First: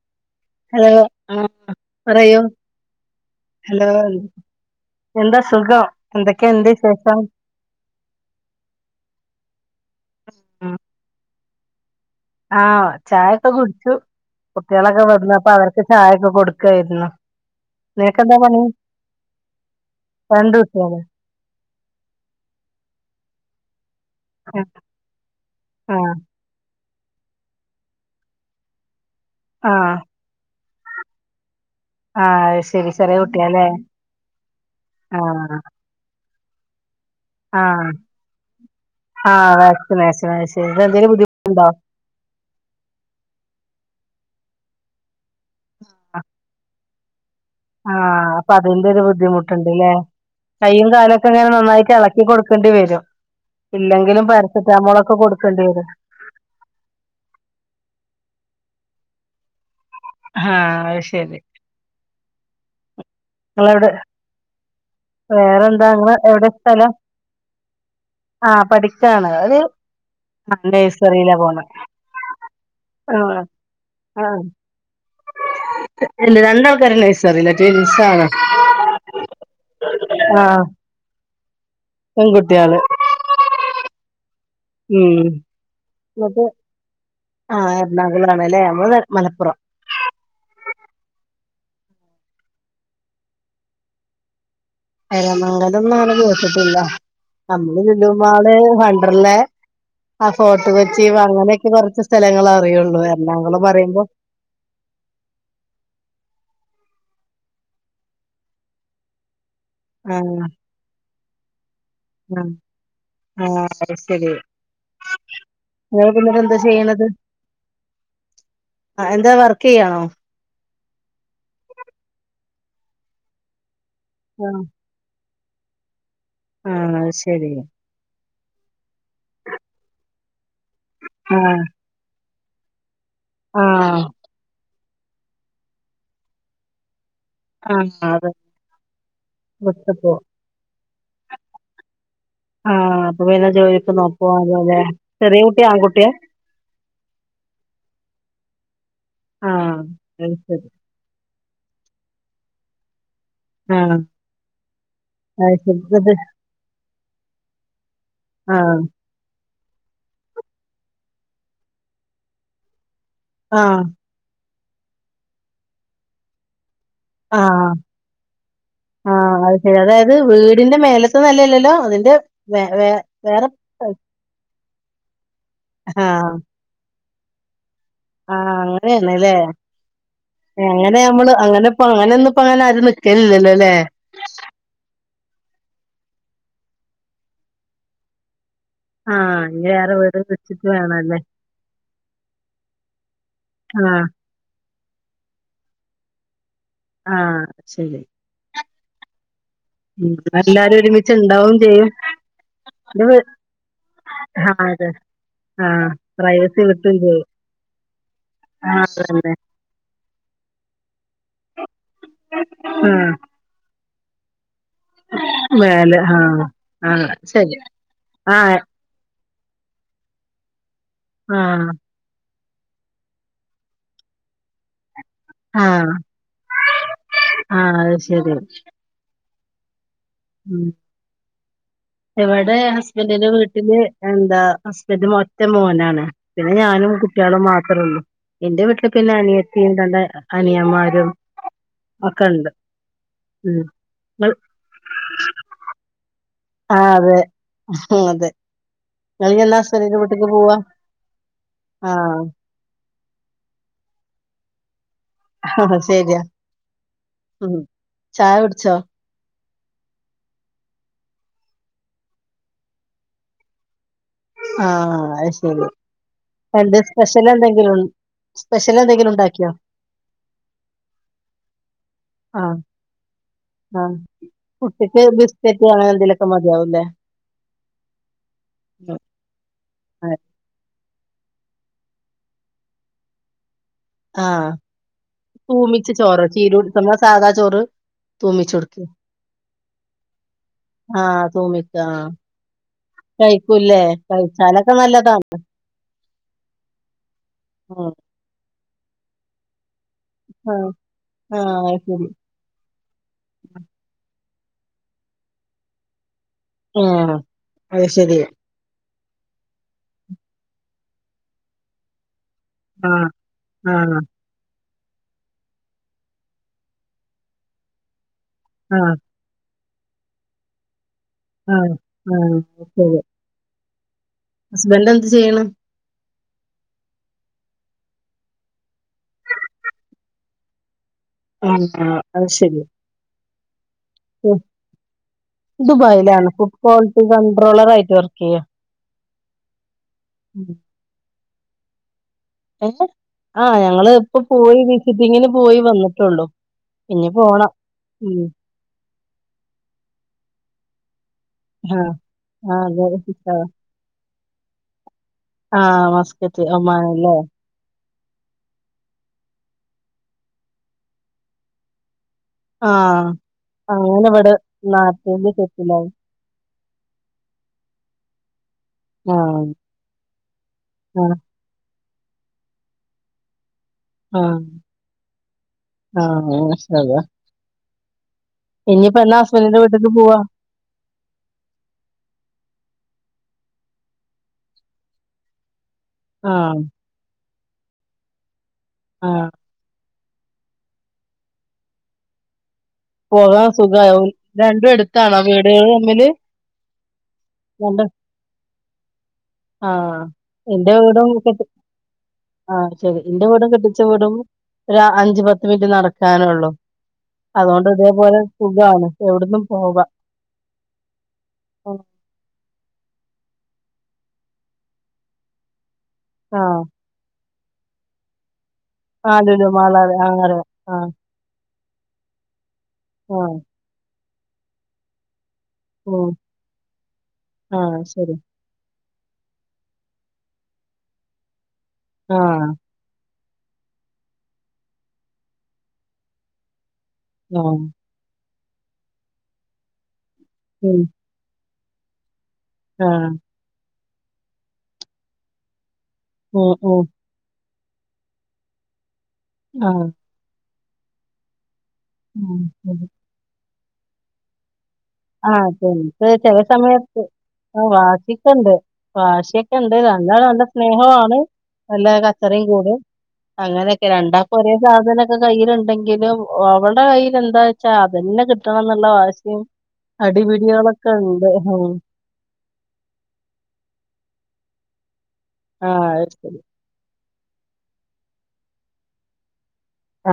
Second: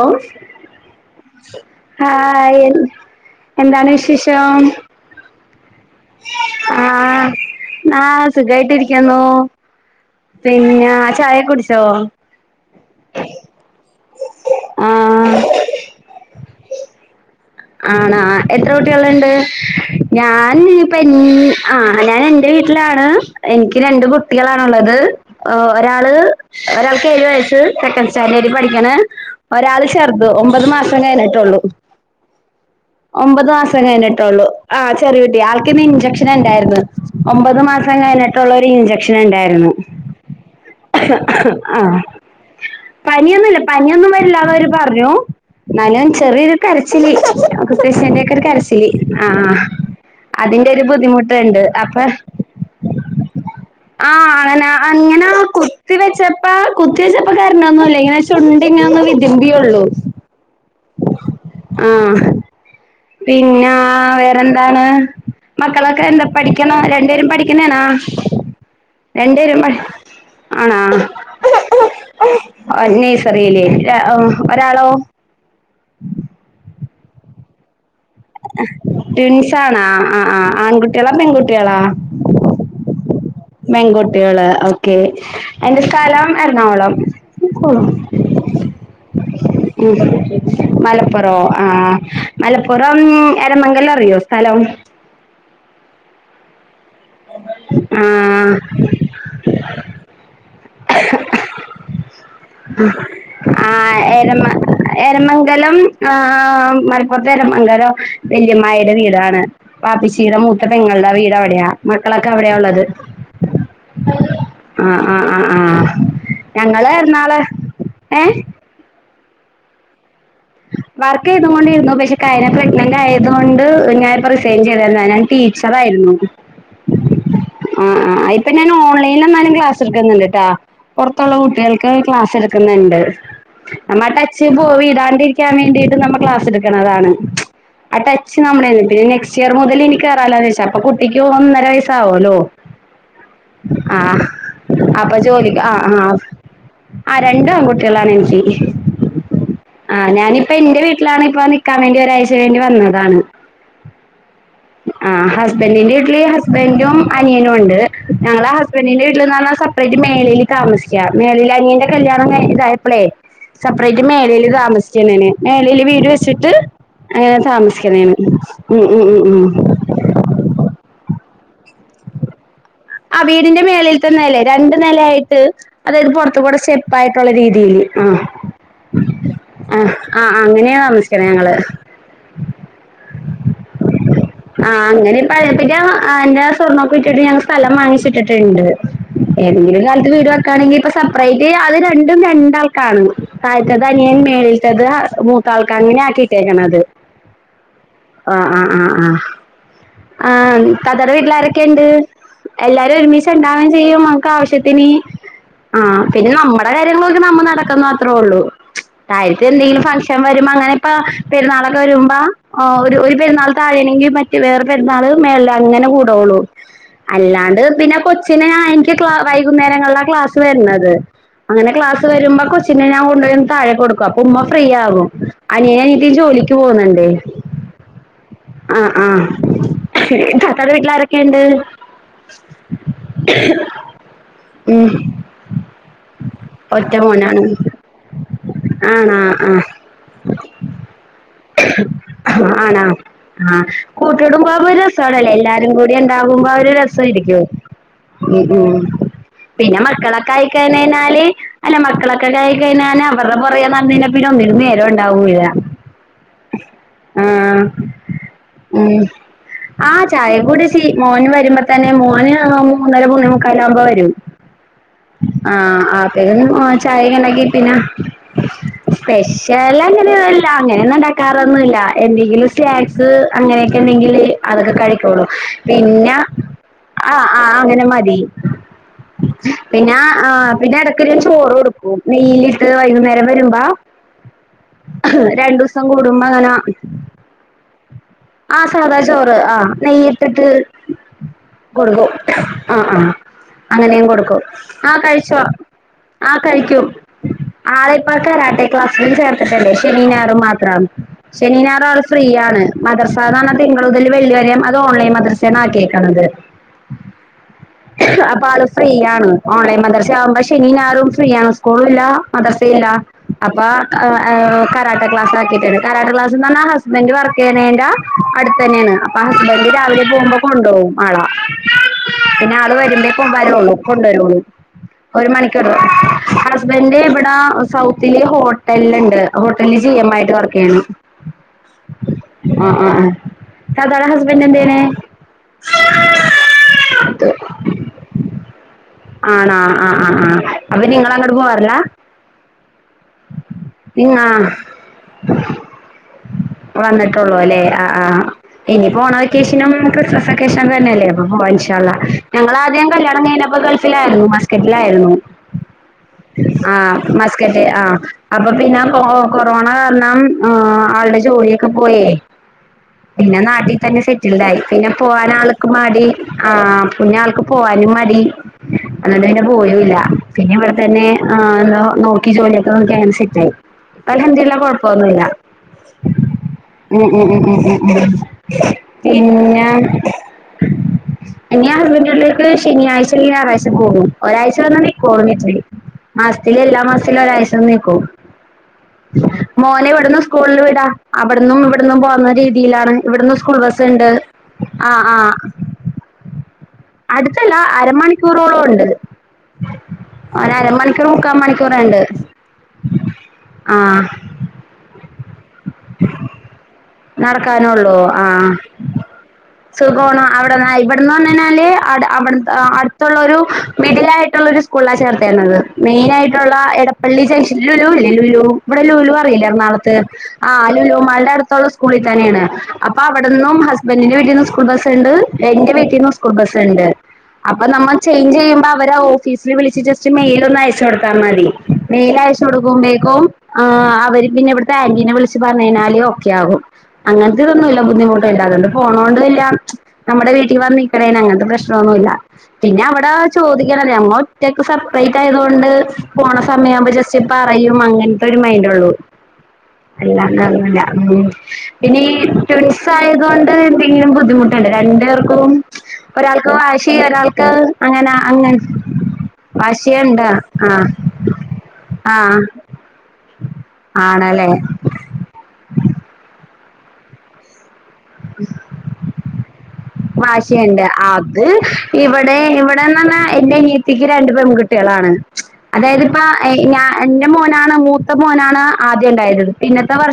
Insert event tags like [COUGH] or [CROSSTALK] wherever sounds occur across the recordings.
ഓ hello ആ പറയൂ hi hello എന്താണ് വിഷേഷം എന്താ സുഖം എന്തൊക്കെയുണ്ട് വിശേഷം ആ ആ സുഖായിട്ടിരിക്കുന്നു പിന്നാ ചായ കുടി ആ ചായൊക്കെ കുട്ച്ചു ആ കുട്ട്യാളൊക്കെ വന്നപ്പൊ അവർക്ക് ചായൊക്കെ കൊട് ക്കെയ്ര്ന്നു ആണാ എത്ര കുട്ടികള്ണ്ട് രണ്ട് ഞാൻഞ്ഞ് കുട്ടികള് പ്പെൻ ആ ഞാൻ എന്റെ വീട്ട്ലാണ് എനിക്ക് രണ്ട് ആഹ് കുട്ടികളാണുള്ളത് ഒരാള് ആഹ് ഒരാൾക്ക് ഏഴ് വയസ്സ് സെക്കൻഡ് സ്റ്റാൻഡേർഡിൽ പഠിക്കണ് ഒരാള് ആഹ് ചെർത് ഒമ്പത് മാ സം കയ്ന്ട്ടൊള്ളൂ ആ ശെ ഒമ്പത് മാസം കഴിഞ്ഞിട്ടൊള്ളു ആ ചെറിയ കുട്ടി ആഹ് ആൾക്കിന്ന് ഇഞ്ചക്ഷന്ണ്ടാര്ന്ന് ഒമ്പത് ആഹ് മാസം കഴിഞ്ഞിട്ട്ള്ളൊരു ആഹ് ഇഞ്ചക്ഷന്ണ്ടാര്ന്ന് വാക്സിനേഷൻ അത് ശരി ഇതെന്തേലും ബുദ്ധിമുട്ടുണ്ടോ ആ പനിയൊന്നുല്ല പനിയൊന്നും വരില്ല അതവര് പറഞ്ഞു ന്നാലും ചെറിയൊരു കരച്ചില് ആഹ് കുത്തിവെച്ചേന്റൊക്കൊര് അപ്പൊ കരച്ചില് അതിന്റെ ഒരു ആ ബുദ്ധിമുട്ടുണ്ട്ല്ലേ അതിന്റെ ഒരു കയ്യും കാലൊക്കെ ഇങ്ങനെ ബുദ്ധിമുട്ട്ണ്ട് നന്നായിട്ട് അപ്പ ഇളക്കി കൊടുക്കേണ്ടി വരും ആ ഇല്ലെങ്കിലും അങ്ങന പാരസെറ്റാമോളൊക്കെ അങ്ങന കൊടുക്കേണ്ടി വരും കുത്തി വെച്ചപ്പാ കുത്തി വെച്ചപ്പ കരഞ്ഞൊന്നുല്ല ഇങ്ങനെ ചൊ ണ്ടിങ്ങനൊന്ന് വിതുമ്പിയൊള്ളൂ ആ അയ്ശെരി പിന്നാ വേറെന്താണ് വേറെന്താ മക്കളൊക്കെ ഇങ്ങള് എന്താ എവിടെ പഠിക്ക്ന്ന സ്ഥലം രണ്ട്പേരും പഠിക്കന്നേണാ ആ പഠിക്കാണ് ഒരു രണ്ട്പേരും പ ആണാ നഴ്സറിയിലാ പോണെ ഒ ആ നെഴ്സറീല് ആ ഒരാളോ ഇല്ല രണ്ടാൾക്കാരും നേഴ്സറിലാ ട്‌വി റ്റ്വിൻസാണോ ആ ആ ആൺകുട്ടികളാ പെൺകുട്ടികളാ പെൺകുട്ടികള് പെൺകുട്ടികള് ഓക്കെ ഉം എന്റെ സ്ഥലം എന്നിട്ട് എറണാകൊളം ആ എറണാകുളാണല്ലേ നമ്മള് മലപ്പുറം മലപ്പുറവോ ആ മലപ്പുറം എരമംഗലം അറിയോ സ്ഥലം എരമംഗലംന്നങ്ങനെ കേട്ട്ട്ട്ല്ല നമ്മള് ആ ലുലുമാള് വണ്ടർല്ലെ അ ഫോട്ട് കൊച്ചി അങ്ങനെയൊക്കെ കൊർച്ച് ആ എരമ എരമംഗലം ആ മ ലപൊർത്തെ എരമംഗലം വല്ല്യമ്മായിടെ വീടാണ് ആ വാപ്പച്ചിടെ മൂത്ത പെങ്ങൾടെ വീട് അവിടെയാ മക്കളൊക്കെ ആ അവിടെയാ ഒള്ളത് ആ അത് ശരി ആ ആ ആ ആ നിങ്ങളിപ്പോ എന്നിട്ട് എന്താ ഞങ്ങള് ചെയ്യണത് ന്നാള് എ ആ എന്താ വർക്കെയ്യാണോ വർക്കെയ്തും കൊണ്ടിര്ന്നു പക്ഷെ കയ്ഞ്ഞ പ്രഗ്നന്റായത് കൊണ്ട് ഞാനിപ്പോ ആ റിസൈൻ ചെയ്താര്ന്നു [UNINTELLIGIBLE] ടീച്ചറായിര്ന്നു ആ അത് ശെരി പിന്നെ ഞാൻ ഓൺലൈൻലെന്നാലും ക്ലാസ് എടുക്കുന്നുണ്ട്ട്ടാ പൊറത്തൊള്ള ആ കുട്ടികൾക്ക് ക്ലാസ് എട്ക്ക്ന്ന്ണ്ട് ആ നമ്മടച്ച് പോ വിടാണ്ടിരിക്കാൻ വേണ്ടീട്ട് നമ്മ ക്ലാസ്ട്ക്ക്ണതാണ് ആ ടച്ച് നമ്മുടെന്ന് പിന്നെ നെക്സ്റ്റിയർ മുതലിനി വിട്ടപ്പോ കേറാലൊന്ന് വെച്ചാ അപ്പൊ കുട്ടിക്ക് ഒന്നര വയസാവും ഹലോ ആ അപ്പൊ പിന്നെ ആ ജോലിക്കൊന്നും പോവാതെ അപ്പൊ ചെറിയ ജോലി കുട്ടി ആ ആ ആൺകുട്ടിയാ ആ രണ്ടും ആൺകുട്ട്യളാണെനിക്ക് ആ അത് ഞാനിപ്പോ ശരി എന്റെ വീട്ടിലാണ് ഇപ്പ നിക്കാൻ വേണ്ടി ഒരാഴ്ച വേണ്ടി വന്നതാണ് ആ ആ അത് ശരി ഹസ്ബൻഡിന്റെ ഇത് വീട്ട്ല് ഹസ്ബൻഡും അനിയനുണ്ട് ഞങ്ങള് ആ ഹസ്ബൻഡിന്റെ വീട്ടില്ന്നർഞ്ഞാ സ സെപ്പറേറ്റ് മേളില് താമസിക്ക മേളില് അനിയന്റെ കല്യാണം കഴിഞ്ഞ്തായപ്പഴേ ആ സപ്പറേറ്റ് മേളി ല് താമസിക്കെന്നെണ് മേളില് വീട് വെച്ചിട്ട് അങ്ങനെ ആ താമസിക്കണെണ് ഉം ഉ ആ ഉം ഉം ത്തെ നെലല്ലല്ലോ അതിന്റെ വേ വേ ആ വേറെ വീടിന്റെ മേളിൽത്തെ നെല രണ്ട് നെല ആയിട്ട് ആ അതായത് പൊറത്ത് കൂടെ സ്റ്റെപ്പായിട്ട് ട്ടുള്ള രീതില് ആ അങ്ങനാണല്ലേ ആഹ് അങ്ങനെയാ അങ്ങനെ താമസിക്കണേ നമ്മള് ഞങ്ങള്. അങ്ങനെപ്പ അങ്ങനൊന്നപ്പോ അങ്ങനെ ആരും നിക്കലില്ലല്ലോല്ലേ ആഹ് അങ്ങനെ [UNINTELLIGIBLE] എന്റെ സ്വർണ്ണൊക്ക വിറ്റ്ട്ട് ഞാൻ സ്ഥലം വാങ്ങിച്ചിട്ടിട്ടുണ്ട് ആ ഇനി ഏതെങ്കിലും വേറെ കാലത്ത് വീട് വെച്ചിട്ട് വെക്കാണെങ്കി ഇപ്പൊ വേണല്ലേ സെപ്പറേറ്റ് അത് രണ്ടും രണ്ടാൾക്കാണ്‌ താഴത്തെ ആ അതാ ഞാൻ മേളിൽത്തത് മൂത്താൾക്ക് അങ്ങനെ ആക്കിട്ടേക്കണത് ആ ശെരി ആ ആ ആ എല്ലാരും താത്തേടെ ഒരുമിച്ച് ഉണ്ടാവും വീട്ടിലാരൊക്കെ ഇണ്ട് ചെയ്യും എല്ലാരും ഇത് വീ- ഒരുമിച്ച് ഇണ്ടാവേം ചെയ്യും നമ്മുക്ക് ആ അതെ ആവശ്യത്തിന് ആ ആഹ് പിന്നെ പ്രൈവസി നമ്മടെ വിട്ടില്ലേ കാര്യങ്ങളൊക്കെ നമ്മ നടക്കുന്ന അത്രേ ഉള്ളൂ ആഹ് അതന്നെ കാര്യാത്തി എന്തെങ്കിലും ഫംഗ്ഷൻ വരുമ്പോ അങ്ങനെ ഇപ്പ പെരുന്നാളൊക്കെ വരുമ്പോ ഒരു ആഹ് ഒരു പെരുന്നാൾ [UNINTELLIGIBLE] പെരുന്നാള് മേള അങ്ങനെ മേലെ കൂടള്ളൂ ആഹ് ആഹ് ശരി അല്ലാണ്ട് പിന്നെ കൊച്ചിനെ ആഹ് എനിക്ക് ക്ലാ വൈകുന്നേരങ്ങളിലാ ക്ലാസ് വരുന്നത് ത് ആഹ് അങ്ങനെ ക്ലാസ് വരുമ്പോ കൊച്ചിനെ ഞാൻ കൊണ്ടൊയൊന്ന് താഴെ കൊടുക്കും അപ്പ ഉമ്മ ഫ്രീ ആകും അനിയനും ആഹ് അനിത്തീം ജോലിക്ക് പോകുന്നുണ്ടേ ആഹ് അത് ശരി ആ ആ ശരിക്കും താത്താടെ വീട്ടിലാരൊക്ക്ണ്ട് ഇവടെ ഹസ്ബൻഡിന്റെ വീട്ടില് എന്താ ഉം ഹസ്ബൻഡ് ഒറ്റ മോനാണ് പിന്നെ ഞാൻ ഒറ്റ നും കുട്ട്യാളും മോനാണ്. മാത്രേ ഉള്ളൂ എന്റെ വീട്ടില് പിന്നെ ആണാ അനിയത്തീം രണ്ട് അനിയമാരും ആണ ആ കൂട്ട് ഇങ്ങൾ കുടുംബാവുമ്പോ ഒരു രസാണല്ലേ എല്ലാരും കൂടി എന്താ ആഹ് അതെ രസായിരിക്കോ അതെ ഉം ഉ ഇങ്ങള് എന്നാ പിന്നെ ഹസ്ബൻഡിന്റെ വീട്ടിക്ക് മക്കളൊക്കായി പോവാ കയ്ഞ്ഞ് കയ്ഞ്ഞാല് അല്ല മക്കളൊക്കായി ആഹ് കഴ് കഴിഞ്ഞാ അവരുടെ പൊറകെ നടന്ന് കഴിഞ്ഞ പിന്നൊന്നിനും നേരം ണ്ടാവൂല്ല ശരിയാ ആ ഉം ചായ കുടിച്ചോ ഉം ആ ചായ കുടിച്ചി മോന് വര്മ്പോ തന്നെ മോന് മൂന്നര മൂന്നേ മുക്കാലാവുമ്പോ വരും ആഹ് അത് ആ ശരി [UNINTELLIGIBLE] എന്ത് ചായെം സ്പെഷ്യൽ ആണെങ്കിൽ എന്തെങ്കിലും പിന്നെ ഉൺ സ്പെഷ്യൽ എന്തെങ്കിലും ഉണ്ടാക്കിയോ? സ്പെഷ്യൽ അങ്ങനെയല്ല അങ്ങനൊന്നും ഇണ്ടാക്കാറൊന്നുല്ല എന്ത്യെ ന് ആഹ് സ്നാക്സ് അങ്ങനൊക്കെ ആഹ് ഇണ്ടെങ്കില് അതൊക്കെ കുട്ടിക്ക് കഴിക്കോള്ളൂ ബിസ്ക്കറ്റ് അങ്ങനെ പിന്നെ എന്തെലൊക്കെ മതിയാവുംല്ലേ? ആ ആ അങ്ങനെ മതി പിന്നെ ആ പിന്നെ എട ക്ക് ഞാൻ ചോറ് കൊടുക്കും നെയിലിട്ട് വൈകുന്നേരം വരുമ്പോ ആ രണ്ടൂസം കൂടുമ്പങ്ങന. സാധാ ചോറ് തൂമിച്ച് ആ കൊടുക്ക് സാദാ ചോറ് ആ നെയ്യിട്ടിട്ട്. ആഹ് തൂമിക്ക ആഹ് കൊടുക്കും ആ ആ കഴിക്കൂല്ലേ അങ്ങനേം കൊടുക്കും കഴിച്ചാലൊക്കെ ആ നല്ലതാണ് കഴിച്ചോളും. ആ കഴിക്കും, ഉം ആളേപ്പ കരാട്ടെ ക്ലാസ്സിലു ചേർത്തിട്ടണ്ടേ. ശനിം ഞായറും ആഹ് മാത്രം ശനിം ആഹ് അത് ഞായറും ആള് ശരി ഫ്രീ ആണ്. മദ്രസ് സാധാരണ തിങ്കള് മുതല് വെള്ളിവരേ എം അതോൺലൈൻ മദ്രസ്സ്യണാക്കിയേക്കണത്. ആ അത് ശരിയാ. ആള് ഫ്രീ ആണ് ഓൺലൈൻ മദ്രസ്സയാകുമ്പ ശനീം ഞായറും ഫ്രീയാണ് സ്കൂളില്ലാ മദ്രസ്സെയില്ല ആഹ് അപ്പൊ ആഹ് അ കരാട്ടെ ക്ലാസ്സിലാക്കിയിട്ടുണ്ട്, കരാട്ടെ ക്ലാസ്സെന്ന് പറഞ്ഞ ഹസ്ബന്റ് വർക്ക് ചെയ്യണേന്റെ അടുത്ത് തന്നെയാണ് ആഹ് അപ്പാ ഹസ്ബന്റു രാവിലെ പോകുമ്പോ കൊണ്ടോവും ആളാ, ആഹ് ആഹ് പിന്നെ അത് ആള് ശരി വരുമ്പേക്കും വരവൊള്ളൂ. കൊണ്ടുവരുള്ളൂ ഹസ്ബൻഡ് എന്ത് ഒരു ചെയ്യണ്? മണിക്കൂറ്. ഹസ്ബൻഡ് ഇവിടെ സൗത്തില് ഹോട്ടലിലുണ്ട് ഹോട്ടലില് ജി എം ആയിട്ട് വർക്ക്‌ ചെയ്യണു. ആ ആ അത് ശരി. താത്താടെ ഉം. ഹസ്ബെന്റ് എന്തു ചെയ്യണ്? ദുബായിലാണ് ഫുഡ് ക്വാളിറ്റി കൺണ്ട്രോളറായിട്ട് വർക്ക് ചെയ്യ. ആണാ ആ ആ ആ അപ്പൊ നിങ്ങളങ്ങോട്ട് പോവാറില്ലാ? ഹ് ഹ് ആ ഞങ്ങള് നിങ്ങ ഇപ്പ പോയി വിസിറ്റിങ്ങിന് പോയി വന്നിട്ടേള്ളു. വന്നിട്ടുള്ളൂ അല്ലേ, ആ ആ ഇനിപ്പോ ഓണ വെക്കേഷനും ക്രിസ്മസ് വെക്കേഷനും തന്നെ അല്ലേ? ആ മാ ൻശാ ആഹ് അള്ളാ ആഹ് ഞങ്ങളാദ്യം കല്യാണം അതെ കഴിഞ്ഞപ്പോ ഗൾഫിലായിരുന്നു മാസ്കറ്റിലായിരുന്നു. ആഹ് മസ്കറ്റ് ആ ഒമാനല്ലേ മസ്കറ്റ് ആ. അപ്പപിന്നെ, കൊ-കൊറോണ കാരണം ആ, ആളുടെ ജോലിയൊക്കെ പോയേ. ആഹ് പിന്നെ നാട്ടിത്തന്നെ അങ്ങനെ ഇവിടെ സെറ്റിൽഡായി പിന്നെ നാട്ടില് പോകാനാൾക്ക് സെറ്റിലായി മടി. ആ.. പിന്നാൾക്ക് പോവാനും മടി. എന്നിട്ടു പിന്നെ ആഹ് പോയുവില്ല പിന്നെ, ഇവിടെത്തന്നെ ആഹ് ആ എന്തോ നോക്കി ജോലിയൊക്കെ നോക്കി അങ്ങനെ സെറ്റായി. ആഹ് അൽഹംദില്ല കൊഴപ്പോന്നുവില്ല ആഹ് മാഷാഅള്ളാ ഉം ഉം ഉം ഉം ഉം ഉം ഉം. ഇനിയിപ്പോ എന്നാ ഹസ്ബൻഡിന്റെ പിന്നെ--ഞാൻ വീട്ടിക്ക് പോവാ ഇനി ആ വീട്ടിലേക്ക് ശനിയാഴ്ച അല്ലെങ്കി ഞാറാഴ്ച്ച പോകും. ഒരാഴ്ച വന്ന് നിക്കുവൊള്ളൂവീട്ടി. മാസത്തില്, ആഹ് എല്ലാ മാസത്തിലും ഒരാഴ്ച വന്നു നിക്ക്വ? ആഹ് മോനെ വി വിടുന്നും സ്കൂളിൽ വിടാ, അവിടുന്നും ഇവിടുന്നും പോകുന്ന രീതി തിയിലാണ് ഇവിടുന്ന് പോകാൻ സ്കൂൾ ബസ് എണ്ട്. ആ ആ. മില് അടുത്തല്ല അരമണിക്കൂറോളം ഉണ്ട്. ആഹ് ഒരരമണിക്കൂർ മുക്കാ മണിക്കൂറൊണ്ട്. ആ ശരി, ന്റെ വീടും കെട്ടിച്ച വീടും ഒരു അഞ്ചു പത്ത് പത്ത് മിൻറ്റ് നടക്കാനേള്ളു അതുകൊണ്ട് നടക്കാനുള്ളൂ ഇതേപോലെ ആ സുഖാണ്. എവിടുന്നും പോകാം. സുഖാണ്, അവിടെന്ന് ഇവിടെന്ന് പറഞ്ഞു കഴിഞ്ഞാല് ആഹ്. ആ അടെ അവിടു അടു ത്തുള്ളൊരു മിഡിൽ ആയിട്ടുള്ള ഒരു സ്കൂളിലാ ചേർത്തേക്കണത് ആ മെയിനായിട്ടുള്ള എടപ്പള്ളി ജംഗ്ഷ ലുലു ഇല്ലേ ലുലു ഇവിടെ ആ ലുലു അറിയില്ലേ എറണാകൊളത്ത്? മാളറി അറിയാം. ആ ആഹ് ലുലു മാളിന്റെ അടുത്തൊള്ള സ്കൂളിൽ തന്നെയാണ്. അപ്പൊ ആഹ് അവിടെന്നും ഹസ് ബന്റിന്റെ വീട്ടീന്നും സ്കൂൾ ബസ് ഉണ്ട്. എന്റെ ഉം. വീട്ടീന്നും സ്കൂൾ ബസ് ഉണ്ട്. അപ്പൊ ആഹ് നമ്മൾ ശരി. ചേഞ്ച് ചെയ്യുമ്പ അവരാ ഓഫീസിൽ വിളിച്ച് ജസ്റ്റ് മെയിൽ ഒന്നയച്ചു കൊടുത്താ മതി. മെയിൽ അയച്ച് ആഹ് കൊടുക്കുമ്പേക്കും ആ അവര് പിന്നെ ഇവിടുത്തെ ആന്റീനെ വിളിച്ച് പറഞ്ഞു കഴിഞ്ഞാല് ഓക്കെ ആകും. ആഹ് അങ്ങനത്തെതൊന്നുമി ല്ല ബുദ്ധിമുട്ട്. ക്കെണ്ട്, അതൊണ്ട് പോണോണ്ടുവില്ല, നമ്മുടെ വീട്ടിൽ ഉം. വന്നിക്കണെന് അങ്ങനത്തെ പ്രശ്നൊന്നുവില്ല. പിന്നെ ആഹ് അവിടെ ചോദിക്കാനില്ലേ, ഞങ്ങ ഒറ്റക്ക് സെപ്പറേറ്റ് ആയതോണ്ട് പോണ ഉം ഉം. സമയാവുമ്പോ ജസ്റ്റ് പറയും. അങ്ങനത്തെ ഒരു മൈൻഡോള്ളൂ. ആ അല്ല അങ്ങനൊന്നുമില്ല. ഉം, പിന്നെ ഈ ഉം ഉം. ട്വിൻസ് ആയതൊണ്ട് എന്തെങ്കിലും ബുദ്ധിമുട്ട് ണ്ട്, ആഹ് രണ്ടേർക്കും. എനിക്ക് ചെല ഒരാൾക്ക് വാശി, സമയത്ത് ഒരാൾക്ക് ആ അങ്ങനെ അങ്ങ വാശിക്കെണ്ട്. വാശിയൊക്കെണ്ട്. വാശിയൊണ്ട രണ്ടാളും നല്ല ആഹ സ്നേഹവാണ്. നല്ല കച്ചറയുംക്കൂടും. അങ്ങനെയൊക്കെ ആണല്ലേ രണ്ടാക്ക്ഒരേ സാധന ഇത്കൈയ്യിൽഇണ്ടെകിലും, ഒ അവളുടെകയ്യ്ലെന്താന്ന് വെച്ചാൽ അത് തന്നെകിട്ടണംന്ന്ള്ളവാശിയും. വാശിഇണ്ട്. അത് ഇവിടെ, ഇവിടെന്നാണ്. എന്റെഅനിയത്തിക്ക് രണ്ട്പെൺകുട്ട കുട്ടികളാണ്. ആഹ് അതായത്, അത് ഇപ്പ ശരി. എ ഞാ എന്റെ മോനാണ് മൂത്ത മോനാണ് ആദ്യംഇണ്ടായത്.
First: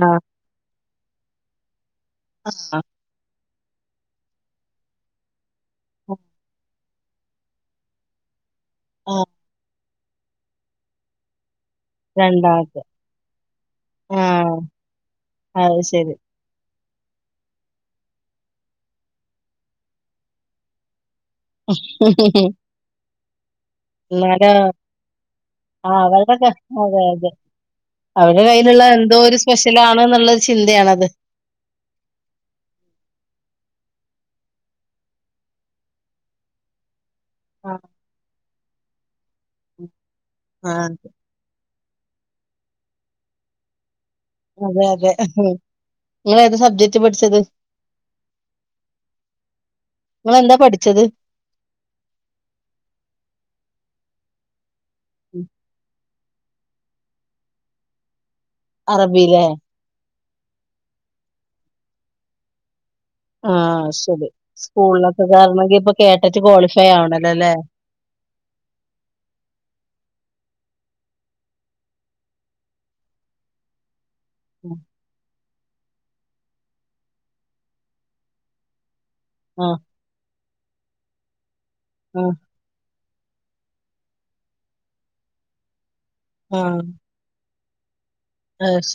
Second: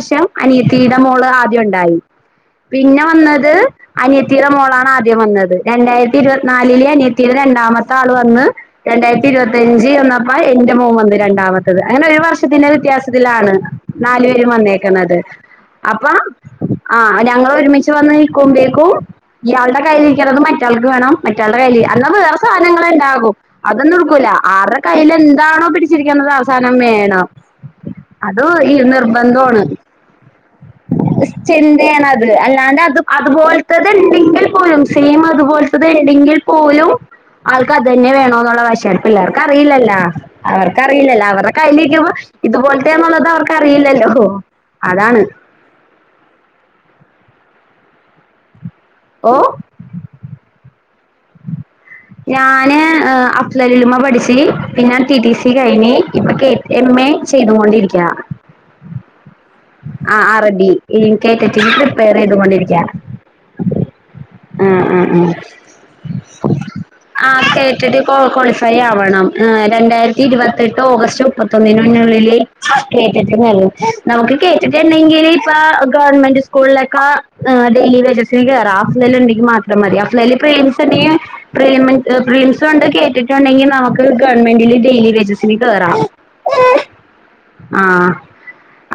ആഹ് അനിയത്തീടെ മോള് ആദ്യം ഉണ്ടായി. ആ പിന്നെ വന്നത് അനിയത്തീടെ മോളാണ് ആദ്യം വന്നത്. രണ്ടായിരത്തി ഇരുപത്തിനാലില് അനിയത്തീടെ രണ്ടാമത്തെ ആൾ വന്ന്. ആ രണ്ടായിരത്തി ഇരുപത്തിയഞ്ച് വന്നപ്പ എന്റെമോൻവന്ന് രണ്ടാമത്തെ. ത് അങ്ങനെ ഒരു വർഷത്തിന്റെ രണ്ടാമത്തെ വ്യത്യാസത്തിലാണ് ആ നാല് പേരുംവന്നേക്കണത്. അത് ശരി. അപ്പാ ആ ഞങ്ങൾ ഒരുമിച്ച് വന്ന് നിൽക്കുമ്പേക്കും, ഇയാളുടെകയ്യിലിരിയ്ക്കണത് മറ്റയാൾക്ക് വേണം. മറ്റുള്ടെകൈയില്അന്നവേറെ സാധനങ്ങള് ഇണ്ടാകും. അതൊന്നും എടുക്കൂല. എന്നാലോ ആരുടെ കൈയ്യിൽ എന്താണോ ആ പിടിച്ചിരിക്കത് അവരുടെ ക അവസാനം അതെ വേണം. അതെ. അവരുടെ അത് കയ്യിലുള്ള എന്തോ ഒരു ഈനിർബന്ധംആണ്. സ്പെഷ്യലാണ് എന്നുള്ളൊരു ചിന്തയാണത്. ത്ചിന്തയാണ്ത്. അല്ലാണ്ട് അത് അതുപോൽ ത്തത് എണ്ടെങ്കിൽ പോലും സെയിം അതുപോലത്തത് എണ്ടെങ്കിൽ പോലും ആ ആൾക്ക് അത് തന്നെ വേണോ എന്നുള്ള വശിടുപ്പില്ലപിള്ളാർക്ക്അറിയില്ലല്ലോ ആ അവർക്ക്റിയില്ലല്ലോ അവരുടെകൈലി ഇതുപോലത്തെയന്നുള്ളത് അവർക്ക്റിയില്ലല്ലോ അതെ അതെ ഏഹ് നിങ്ങളേത് സബ്ജക്റ്റ് പഠിച്ചത് ഓ നിങ്ങളെന്താപഠിച്ചത് ഞാന് ആ അഫ്സലുലുമാപഠിച്ച് പിന്നെ ടി ടി സി കഴിഞ്ഞ് ഇപ്പൊക്കെ എം എ ചെയ്തുകൊണ്ടിരിക്ക അറബിയിലേ ആ് ആ അറബി ഇൻകേറ്റിട്ട് പ്രിപ്പയർ ചെയ്തുകൊണ്ടിരിക്കെയാണ് ആഹ ശരി ഉ ഉ സ്കൂളിലൊക്കെ ഉ കേറണമെങ്കിൽ ഇപ്പൊ കേട്ടിട്ട് ക്വാളിഫൈ ആവണല്ലോ ആ അല്ലേ? കേട്ടിട്ട് ക്വാളിഫൈ ആവണം ആ് രണ്ടായിരത്തി ഇരുപത്തെട്ട് ഓഗസ്റ്റ് മുപ്പത്തൊന്നിന്ന്നുള്ളിലേ കേട്ടിട്ട് നള്ളു നമുക്ക് കേട്ടിട്ടുണ്ടെങ്കിൽ ഇപ്പൊ ഗവൺമെന്റ് സ്കൂളിലൊക്കെ ഡെയിലി വേജസിൽ കേറാം എന്തേലുമുണ്ടെക്കിൽ ആ മാത്രം മതി അഫ്ലെല് പ്രേംസ് ഇണ്ടെക്കിപ്രേമേ ആ പ്രംസ്ഒണ്ട്കെ ട്ടിട്ടുണ്ടെങ്കിൽ നമുക്ക് ഗവൺമെന്റിൽ ഡെയിലി വേസസില്കേറാം ആഹ ആഹ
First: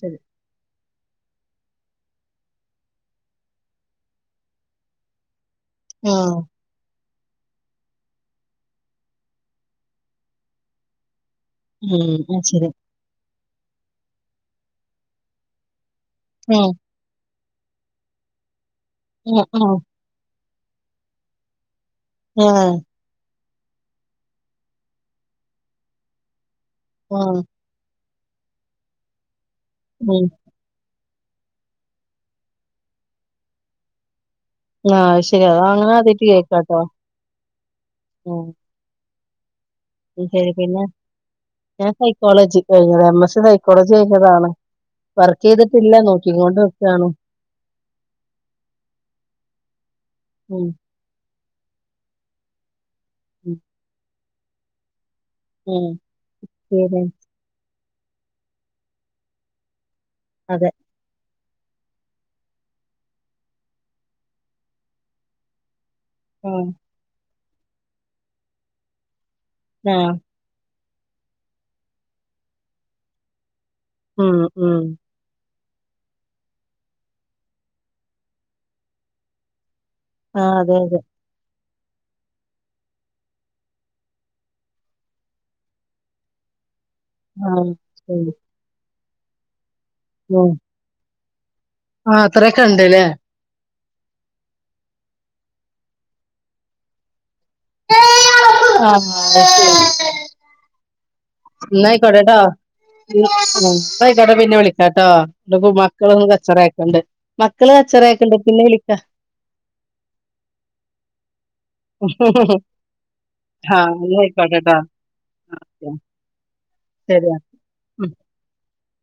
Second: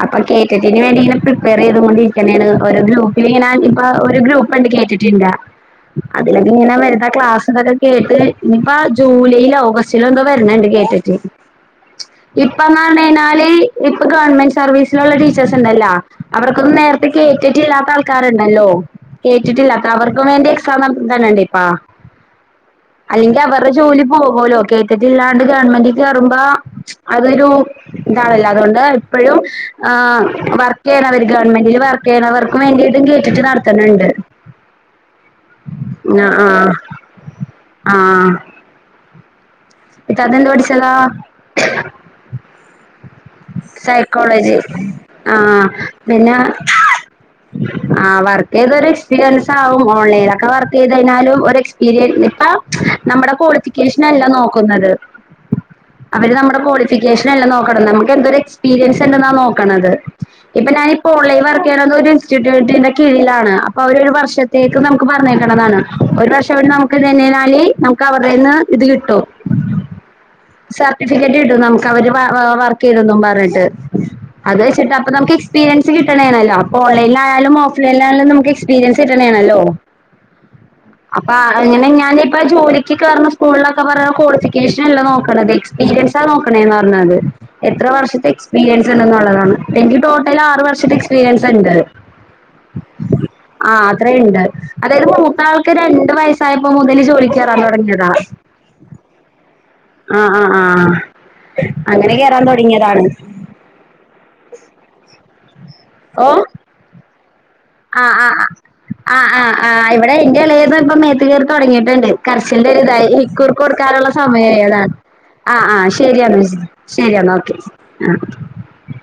അപ്പൊ കേട്ടിട്ട് അതിന് വേണ്ടി ഇങ്ങെനെ പ്രിപ്പയർ ചെയ്ത് കൊണ്ടിരിക്കെയാണ്ഓരോ ഗ്രൂപ്പില് ഇങ്ങനെആയിട്ടിപ്പാഒരുഗ്രൂപ്പ്ണ്ട് കേട്ടിട്ടില്ല ആ അതിലേക്കെങ്ങേനെയാവരുന്നേ ക്ലാസ്സുകളൊക്കെ കേട്ട് ഇനിയിപ്പ ജൂലൈയില ഓഗസ്റ്റിലോ എന്തോ വരണുണ്ട് കേട്ടിട്ട് ഉം അത് ഇപ്പ ശരി. മാണനാല് ഇപ്പൊ ഗവൺമെന്റ് സർവീസിലുള്ള ടീച്ചേഴസ് ഇണ്ടല്ലോ ഉം അവർക്കൊന്നു നേരത്തെകെ തെറ്റില്ലാത്ത ആൾക്കാരുണ്ടല്ലോ ഉ ഉ ക്ക വേണ്ടിയൊെ സാനം തന്നണ്ടേ ഇപ്പാ ആഹ ക്ക്അവരുടെ ജോലി പോകുല്ലോ കേട്ടിട്ടില്ലാണ്ട് ഗവൺമെന്റ് കേറുമ്പോ അതൊരു ഇതാണല്ല അതുകൊണ്ട് ഇപ്പോഴും ആ് ഉം ഉം. വർക്ക് ചെയ്ന്ന് അവര് ഗവൺമെന്റിൽ വർക്ക് ചെയ്യണ വർക്കും വേണ്ടിട്ടും കേട്ടിട്ട് നടത്തണ് ണ്ട് ആഹ ശരിഅതാഅങ്ങനെ അതിട്ട് ആഹ് കേക്കാട്ടോ ഉ ആഹ് ഇത്താത്ത എന്ത് ശരി പിന്നെ പഠിച്ചതാ ഞാൻ സൈക്കോളജി കഴിഞ്ഞതാ എം എസി സൈക്കോളജി ആഹ ചെയ്തിട്ടില്ല പിന്നെ നോക്കിക്കൊണ്ട് നിൽക്കാണ് ആ വർക്ക് ചെയ്ത്ഒര് എക്സ്പീരിയൻസ് ആകുമ്പോ ഉം ഓൺലൈനക്കെവർക്ക് ചെയ്ത്കഴിഞ്ഞാലുംഒരെഎ ഉം സ്പിരിഇപ്പംനമ്മുടെകോളിഫിക്കേഷൻഅല്ലനോക്കുന്നത് ഉം അവര് നമ്മുടെ ശരി ക്വാളിഫിക്കേഷൻ എല്ലാം നോക്കണം നമുക്ക് എന്തോ എക്സ്പീരിയൻസ് ഉണ്ടെന്നാ നോക്കണത് അതെ ഇപ്പൊഞാനിപ്പോ ഓൺലൈൻ വർക്ക് ക്കതൊരു ഇൻസ്റ്റിറ്റ്യൂട്ടിന്റെ കീഴിലാണ്. അപ്പൊ അവരൊരുവർഷത്തേക്കുനമുക്കുപറഞ്ഞേക്കണതാണ് ഒരു ഉം വർഷമവിടെ നമുക്ക് നിന്നതിനാല് നമുക്കവരു ടെ കൈയ്യിന്നിതുകിട്ടും ആ സർട്ടിഫിക്കറ്റ് കിട്ടും നമുക്കവരുവർക്ക് ചെയ്തെന്നും പറഞ്ഞിട്ട്. ഉം ഉം അതുവെച്ചിട്ടപ്പൊ നമുക്കിസ് എക്സ്പീരിയൻസ് കിട്ടണതാണല്ലോ, അപ്പോ ഓൺലൈനിലായാലും, ഓഫ്‌ലൈനിലായാലും നമുക്കെക്സ്പീരിയൻസ് കിട്ടണതാണല്ലോ ആ.. അതെയതെ അങ്ങനെഞാനിപ്പോ, ജോലിക്കു കേറുന്നസ്കൂളിലൊക്കെ പറയ ക്വാളിഫിക്കേഷനല്ല നോക്കണത്. എക്സ്പീരിയൻസാ നോക്കണതേന്ന്പറഞ്ഞ എന്നാല് ആ എത്ര ശരി വർഷത്തെയെക്സ് പീരിയൻസുണ്ടെന്നുള്ളതാണ്‌. എനിക്കു തോന്നുന്നത് ഉം ആറുവർഷത്തെ എക്സ്പീരിയൻസ് സുണ്ട് ആ അത്രയൊക്കെ ഉണ്ടല്ലേ ആ.. അത്രയുമുണ്ട്, അതായത് മൂത്തയാൾക്കു രണ്ടു വയസായപ്പോമുതൽ ജോലിക്കുകേറാൻ തുടങ്ങിയതാ. ആ.. ഹാ.. അതുശരി അ... അ... ആ അങ്ങനെ എന്നായിക്കോട്ടേ കേട്ടോ കേറാൻ തുടങ്ങിയതാണ് എന്നായിക്കോട്ടെ പിന്നെ വിളിക്കാട്ടോ ഇതിപ്പംമക്കളൊന്നും കച്ചവടമായിക്കൊണ്ട് അ അ ആ ആ ആ ഇവിടെയെന്റെ ഇളയതിപ്പമേത്തുകേറി തുടങ്ങിയിട്ടുണ്ട്. ക അച്ഛന്റെ കൈയ്യിലായി, ഈ.. കുറുക്കു ആ കൊടുക്കാനുള്ള എന്നാ ആയിക്കോട്ടെട്ടോ സമയമേതാ അ... ആ ശരിയെന്നാ ശരി ശരിയെന്നാ, ശരി ഓക്കെ.. അ